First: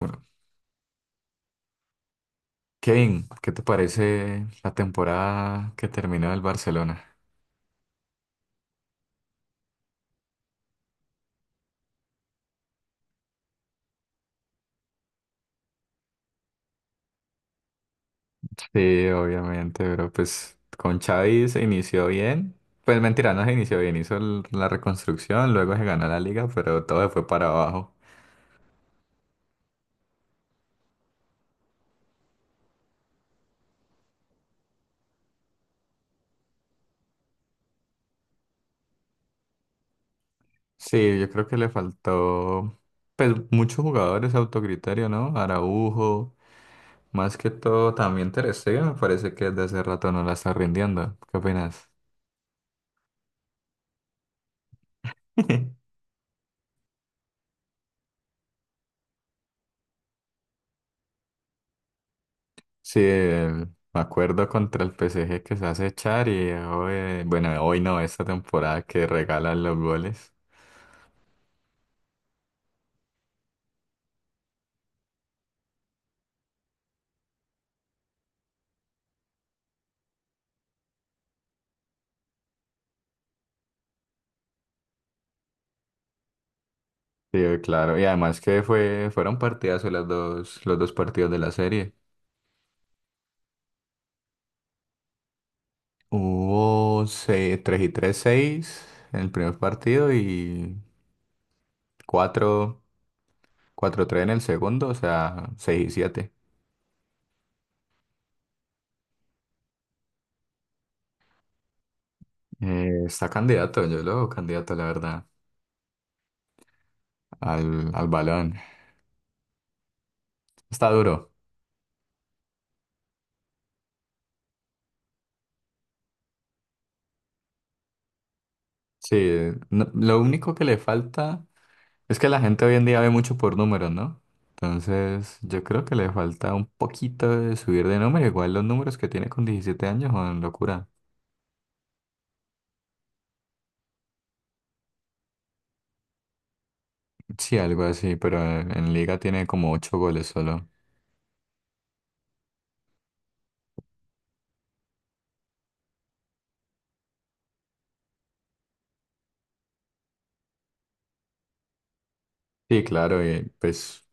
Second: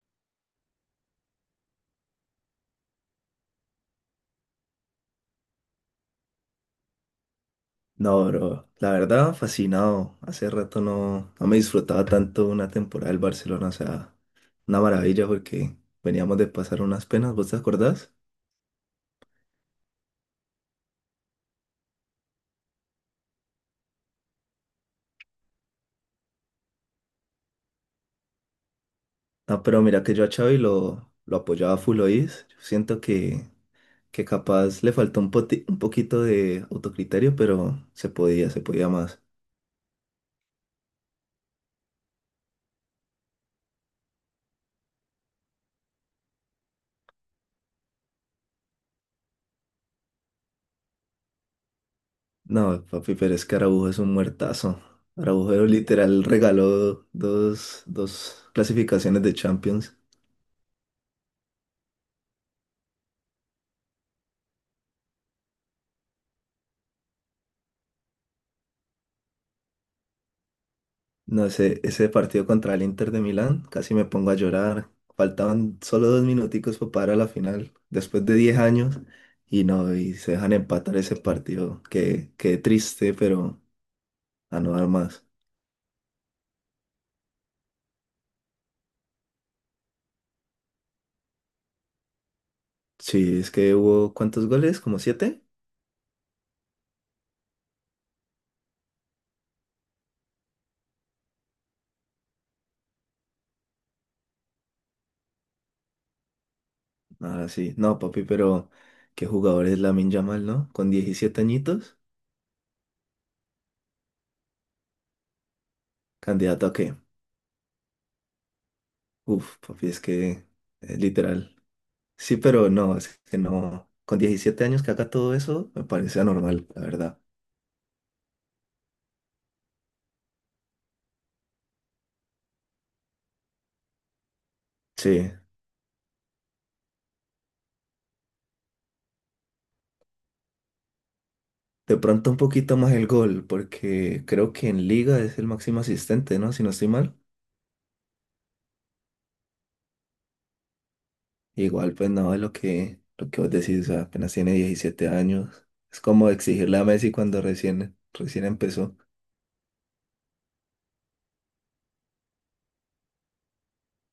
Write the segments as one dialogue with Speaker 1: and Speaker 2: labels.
Speaker 1: Bueno, Kevin, ¿qué te parece la temporada que terminó el Barcelona?
Speaker 2: No, bro, la verdad, fascinado. Hace rato no me disfrutaba tanto una temporada del Barcelona, o sea, una maravilla porque veníamos de pasar unas penas, ¿vos te acordás?
Speaker 1: Sí, obviamente, pero pues con Xavi se inició bien. Pues mentira, no se inició bien, hizo la reconstrucción, luego se ganó la liga, pero todo se fue para abajo.
Speaker 2: Ah, pero mira que yo a Xavi lo apoyaba full oís. Yo siento que capaz le faltó un poquito de autocriterio, pero se podía más.
Speaker 1: Sí, yo creo que le faltó pues muchos jugadores autocriterio, ¿no? Araujo, más que todo también Ter Stegen, me parece que desde hace rato no la está rindiendo. ¿Qué opinas?
Speaker 2: No, papi, pero es que Araujo es un muertazo. Araujo literal regaló dos clasificaciones de Champions.
Speaker 1: Sí, me acuerdo contra el PSG que se hace echar y hoy, bueno, hoy no, esta temporada que regalan los goles.
Speaker 2: No sé, ese partido contra el Inter de Milán, casi me pongo a llorar. Faltaban solo dos minuticos para parar a la final, después de 10 años, y no, y se dejan empatar ese partido. Qué triste, pero a no dar más.
Speaker 1: Sí, claro, y además que fueron partidazos los dos partidos de la serie.
Speaker 2: Sí, es que hubo, ¿cuántos goles? ¿Como siete?
Speaker 1: Hubo tres y tres seis en el primer partido y cuatro cuatro tres en el segundo, o sea, 6 y siete.
Speaker 2: Ah, sí. No, papi, pero qué jugador es Lamine Yamal, ¿no? Con 17 añitos,
Speaker 1: Está candidato, yo lo veo candidato, la verdad,
Speaker 2: ¿candidato a qué?
Speaker 1: al balón.
Speaker 2: Uf, papi, es que,
Speaker 1: Está duro.
Speaker 2: literal. Sí, pero no, es que no. Con 17 años que haga todo eso, me parece anormal, la verdad.
Speaker 1: Sí, lo único que le falta. Es que la gente hoy en día ve mucho por números, ¿no?
Speaker 2: Sí,
Speaker 1: Entonces, yo creo que le falta un poquito de subir de número. Igual los números que tiene con 17 años son locura.
Speaker 2: de pronto un poquito más el gol, porque creo que en liga es el máximo asistente, ¿no? Si no estoy mal.
Speaker 1: Sí, algo así, pero en liga tiene como 8 goles solo.
Speaker 2: Igual, pues no, es lo que vos decís, o sea, apenas tiene 17 años. Es como exigirle a Messi cuando recién empezó.
Speaker 1: Sí, claro, y pues,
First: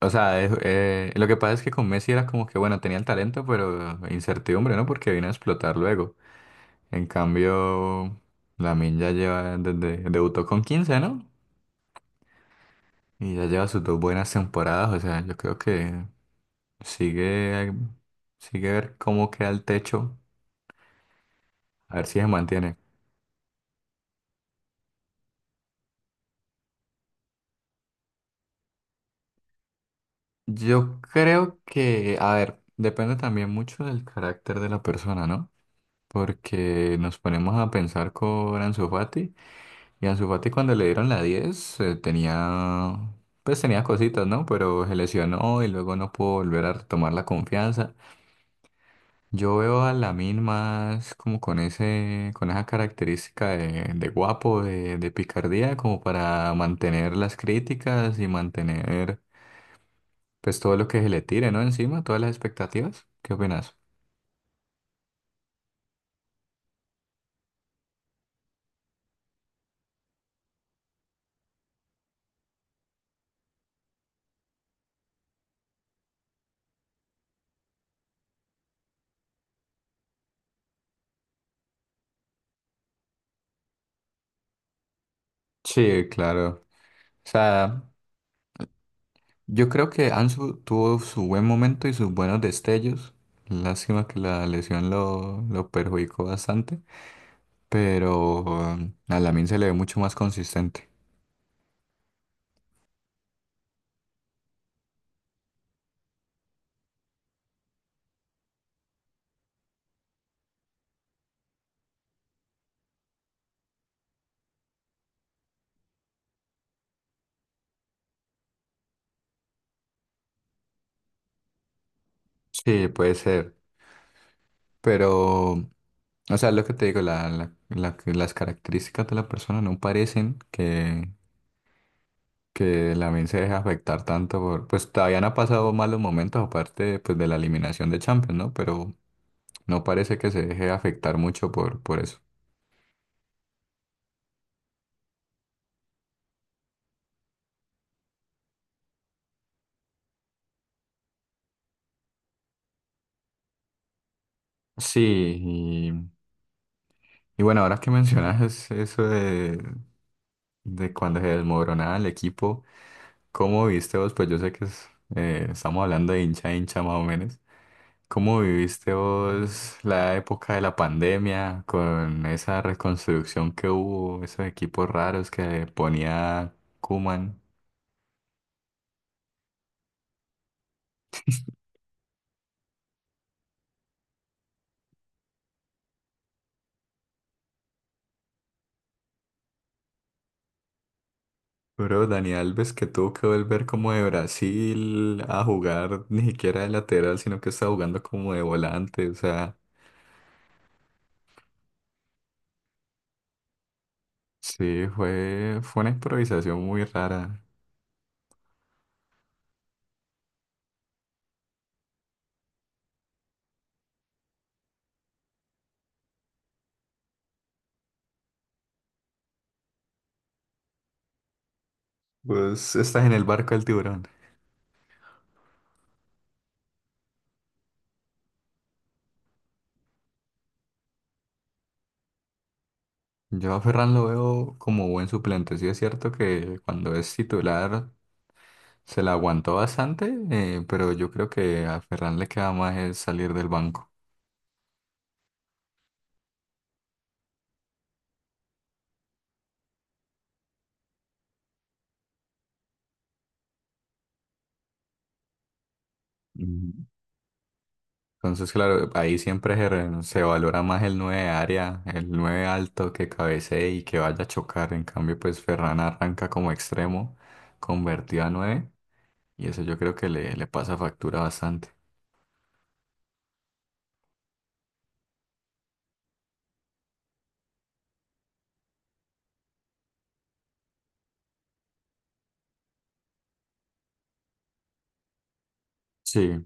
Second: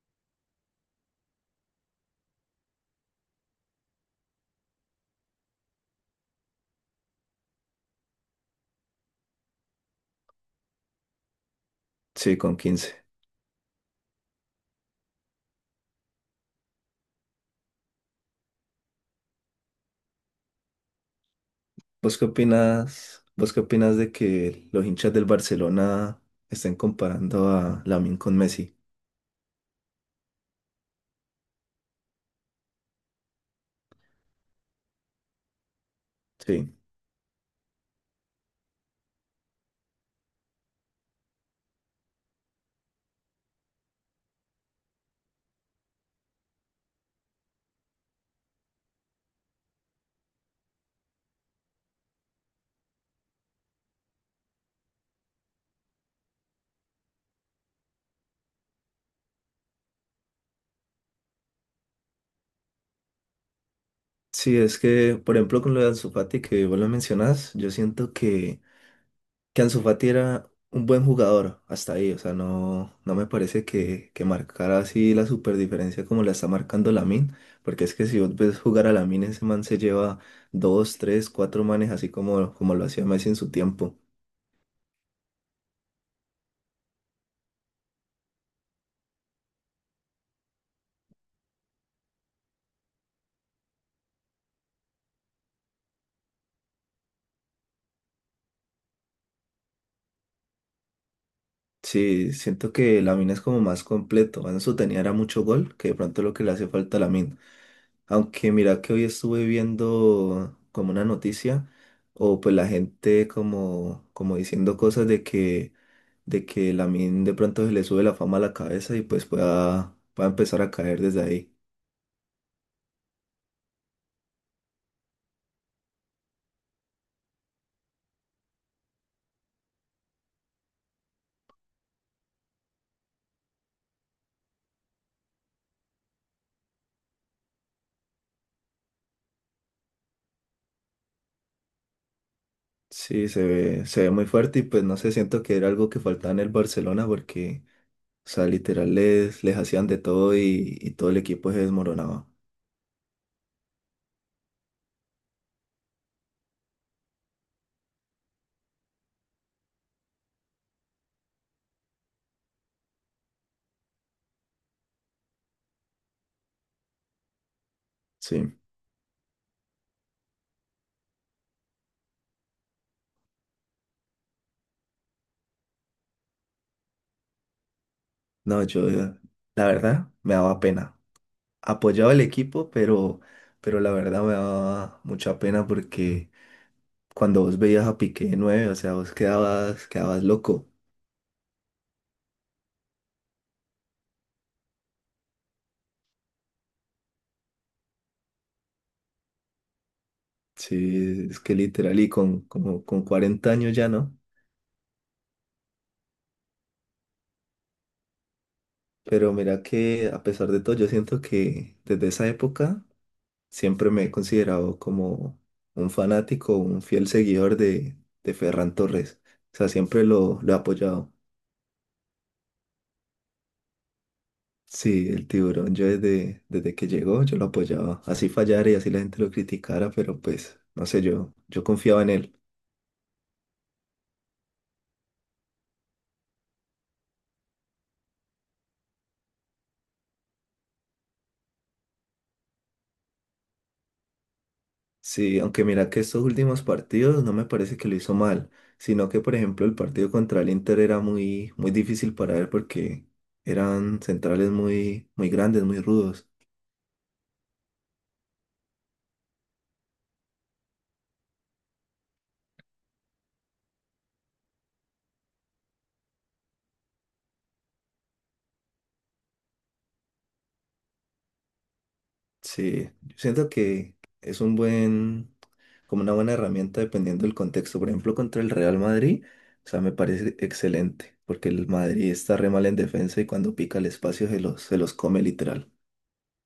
Speaker 1: o sea, lo que pasa es que con Messi era como que, bueno, tenía el talento, pero incertidumbre, ¿no? Porque vino a explotar luego. En cambio, Lamine ya lleva, debutó con 15, ¿no?
Speaker 2: Sí, con quince.
Speaker 1: Y ya lleva sus dos buenas temporadas, o sea, yo creo que sigue sí ver cómo queda el techo, a ver
Speaker 2: ¿Vos
Speaker 1: si
Speaker 2: qué
Speaker 1: se mantiene.
Speaker 2: opinas? ¿Vos qué opinas de que los hinchas del Barcelona estén comparando a Lamine con Messi?
Speaker 1: Yo creo que, a ver, depende también mucho del carácter de la persona, ¿no?
Speaker 2: Sí.
Speaker 1: Porque nos ponemos a pensar con Ansu Fati, y Ansu Fati cuando le dieron la 10, tenía, pues tenía cositas, ¿no? Pero se lesionó y luego no pudo volver a retomar la confianza. Yo veo a Lamine más como con ese, con esa característica de guapo, de picardía, como para mantener las críticas y mantener pues todo lo que se le tire, ¿no? Encima, todas las expectativas. ¿Qué opinas?
Speaker 2: Sí, es que, por ejemplo, con lo de Ansu Fati que vos lo mencionás, yo siento que Ansu Fati era un buen jugador hasta ahí, o sea, no me parece que marcara así la super diferencia como la está marcando Lamine, porque es que si vos ves jugar a Lamine, ese man se lleva dos, tres, cuatro manes así como, como lo hacía Messi en su tiempo.
Speaker 1: Sí, claro. O sea, yo creo que Ansu tuvo su buen momento y sus buenos destellos. Lástima que la lesión lo perjudicó bastante, pero a Lamine se le ve mucho más consistente.
Speaker 2: Sí, siento que Lamine es como más completo. Ansu tenía era mucho gol, que de pronto lo que le hace falta a Lamine. Aunque mira que hoy estuve viendo como una noticia, o pues la gente como, como diciendo cosas de que Lamine de pronto se le sube la fama a la cabeza y pues pueda empezar a caer desde ahí.
Speaker 1: Sí, puede ser. Pero, o sea, lo que te digo, las características de la persona no parecen que la mente se deje afectar tanto por, pues todavía no ha pasado malos momentos aparte pues de la eliminación de Champions, ¿no? Pero no parece que se deje afectar mucho por eso.
Speaker 2: Sí, se ve muy fuerte y pues no sé, siento que era algo que faltaba en el Barcelona porque, o sea, literal les hacían de todo y todo el equipo se desmoronaba.
Speaker 1: Sí, y, y bueno, ahora que mencionas eso de cuando se desmoronaba el equipo, ¿cómo viste vos? Pues yo sé que estamos hablando de hincha a hincha más o menos, ¿cómo
Speaker 2: Sí,
Speaker 1: viviste vos la época de la pandemia con esa reconstrucción que hubo, esos equipos raros que ponía Koeman?
Speaker 2: no, yo la verdad me daba pena. Apoyaba el equipo, pero la verdad me daba mucha pena porque cuando vos veías a Piqué de nueve, o sea, vos quedabas loco.
Speaker 1: Bro, Dani Alves que tuvo que volver como de Brasil a jugar ni siquiera de lateral, sino que estaba jugando como de volante. O sea,
Speaker 2: Sí, es que literal y con, como, con 40 años ya no,
Speaker 1: sí, fue una improvisación muy rara.
Speaker 2: pero mira que a pesar de todo yo siento que desde esa época siempre me he considerado como un fanático, un fiel seguidor de Ferran Torres, o sea, siempre lo he apoyado.
Speaker 1: Pues estás en el barco del tiburón.
Speaker 2: Sí, el tiburón, yo desde que llegó yo lo apoyaba, así fallara y así la gente lo criticara, pero pues no sé, yo confiaba en él.
Speaker 1: Yo a Ferran lo veo como buen suplente. Sí es cierto que cuando es titular se la aguantó bastante, pero yo creo que a Ferran le queda más el salir del banco.
Speaker 2: Sí, aunque mira que estos últimos partidos no me parece que lo hizo mal, sino que por ejemplo el partido contra el Inter era muy, muy difícil para él porque eran centrales muy, muy grandes, muy rudos.
Speaker 1: Ujú. Entonces, claro, ahí siempre se valora más el 9 de área, el 9 alto que cabecee y que vaya a chocar. En cambio, pues Ferran arranca como extremo, convertido a 9, y eso yo creo que le pasa factura bastante.
Speaker 2: Sí, yo siento que es un buen, como una buena herramienta dependiendo del contexto. Por ejemplo, contra el Real Madrid, o sea, me parece excelente, porque el Madrid está re mal en defensa y cuando pica el espacio se los come literal.
Speaker 1: Sí,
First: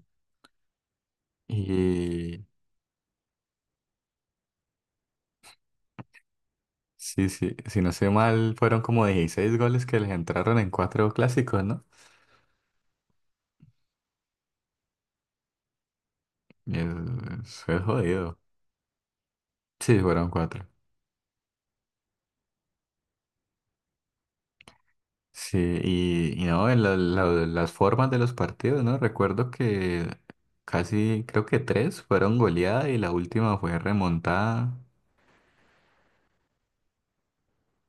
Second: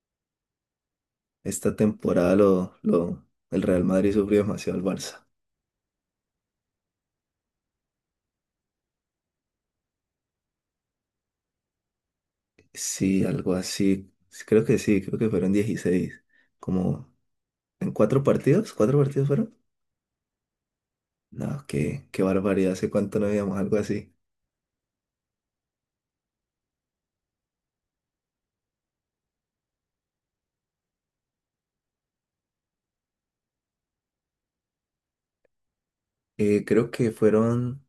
Speaker 2: Esta temporada
Speaker 1: y
Speaker 2: el Real Madrid sufrió demasiado al Barça.
Speaker 1: sí, sí, si no sé mal, fueron como 16 goles que les entraron en cuatro clásicos, ¿no?
Speaker 2: Sí, algo así. Sí, creo que sí, creo que fueron 16.
Speaker 1: Y
Speaker 2: Como
Speaker 1: eso es
Speaker 2: en
Speaker 1: jodido.
Speaker 2: ¿cuatro partidos fueron?
Speaker 1: Sí, fueron cuatro.
Speaker 2: No, qué, qué barbaridad, hace cuánto no veíamos algo así.
Speaker 1: Sí, y no, en las formas de los partidos, ¿no? Recuerdo que casi, creo que tres fueron goleadas y la última fue remontada.
Speaker 2: Creo que fueron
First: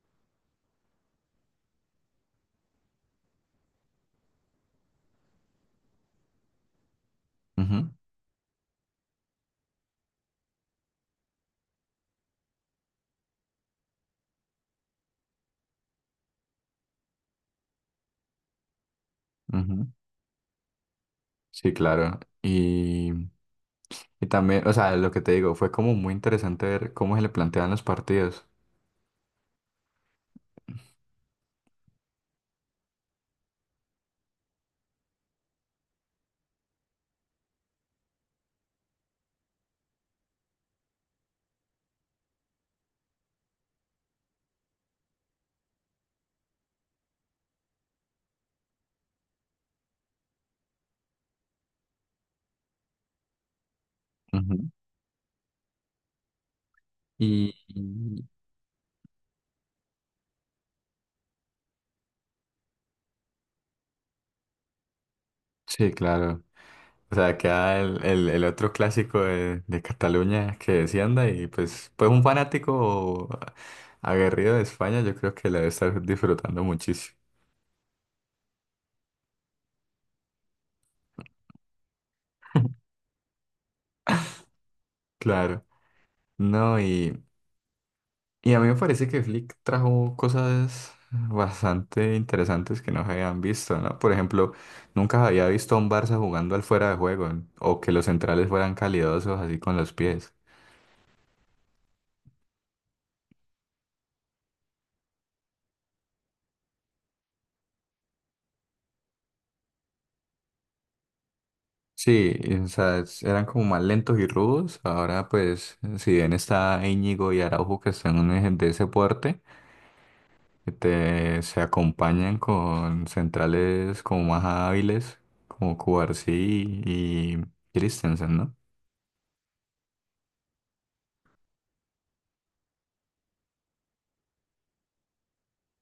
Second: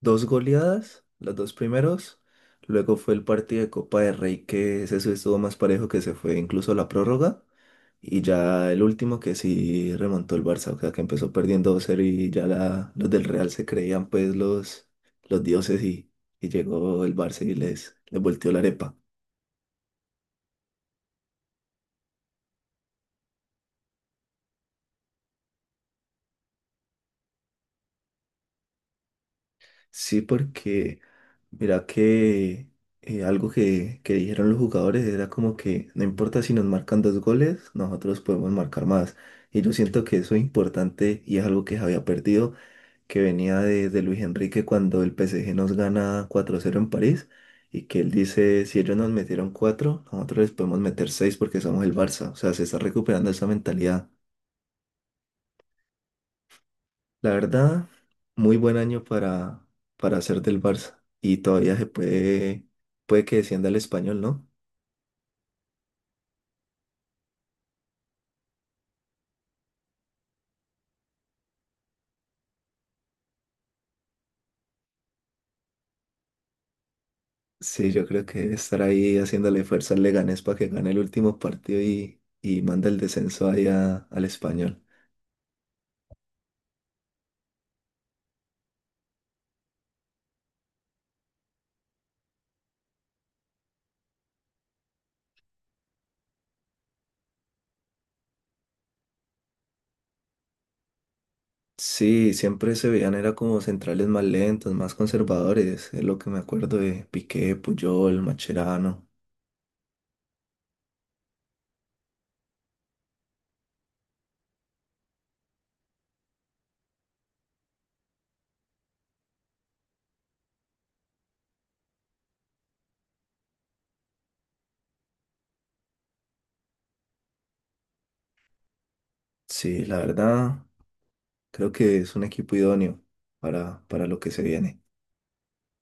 Speaker 2: dos goleadas, los dos primeros. Luego fue el partido de Copa de Rey que ese sí estuvo más parejo que se fue incluso a la prórroga.
Speaker 1: Ujú,
Speaker 2: Y ya el último que sí remontó el Barça, o sea, que empezó perdiendo dos cero y ya los del Real se creían pues los dioses y llegó el Barça y les volteó la arepa.
Speaker 1: ujú. Sí, claro. Y también, o sea, lo que te digo, fue como muy interesante ver cómo se le planteaban los partidos.
Speaker 2: Sí, porque mira que algo que dijeron los jugadores era como que no importa si nos marcan dos goles, nosotros podemos marcar más. Y yo siento que eso es importante y es algo que se había perdido que venía de Luis Enrique cuando el PSG nos gana 4-0 en París y que él dice, si ellos nos metieron 4 nosotros les podemos meter 6 porque somos el Barça. O sea, se está recuperando esa mentalidad.
Speaker 1: Ujú.
Speaker 2: La
Speaker 1: Y
Speaker 2: verdad,
Speaker 1: y-
Speaker 2: muy buen año para hacer del Barça y todavía se puede, puede que descienda el español, ¿no?
Speaker 1: sí, claro. O sea, queda el otro clásico de Cataluña que descienda y pues un fanático aguerrido de España yo creo que la debe estar disfrutando muchísimo.
Speaker 2: Sí, yo creo que estar ahí haciéndole fuerza al Leganés para que gane el último partido y manda el descenso allá al español.
Speaker 1: Claro. No, y a mí me parece que Flick trajo cosas bastante interesantes que no se habían visto, ¿no? Por ejemplo, nunca había visto a un Barça jugando al fuera de juego o que los centrales fueran calidosos así con los pies.
Speaker 2: Sí, siempre se veían, era como centrales más lentos, más conservadores, es lo que me acuerdo de Piqué, Puyol, Macherano.
Speaker 1: Sí, y, o sea, eran como más lentos y rudos. Ahora, pues, si bien está Íñigo y Araujo que están de ese porte, se acompañan con centrales como más hábiles, como Cubarsí y Christensen, ¿no?
Speaker 2: Sí, la verdad, creo que es un equipo idóneo para lo que se viene.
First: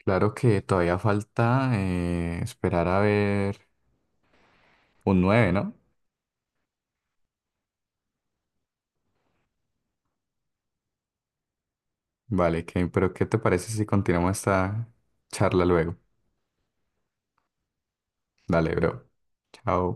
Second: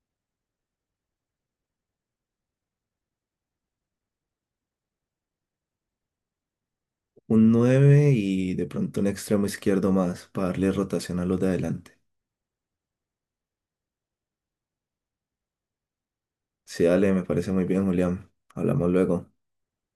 Speaker 1: Claro que todavía falta esperar a ver un 9, ¿no?
Speaker 2: Un nueve y de pronto un extremo izquierdo más para darle rotación a los de adelante.
Speaker 1: Vale, pero ¿qué te parece si continuamos esta charla luego?
Speaker 2: Sí, dale, me parece muy bien, Julián.
Speaker 1: Dale,
Speaker 2: Hablamos
Speaker 1: bro.
Speaker 2: luego.
Speaker 1: Chao.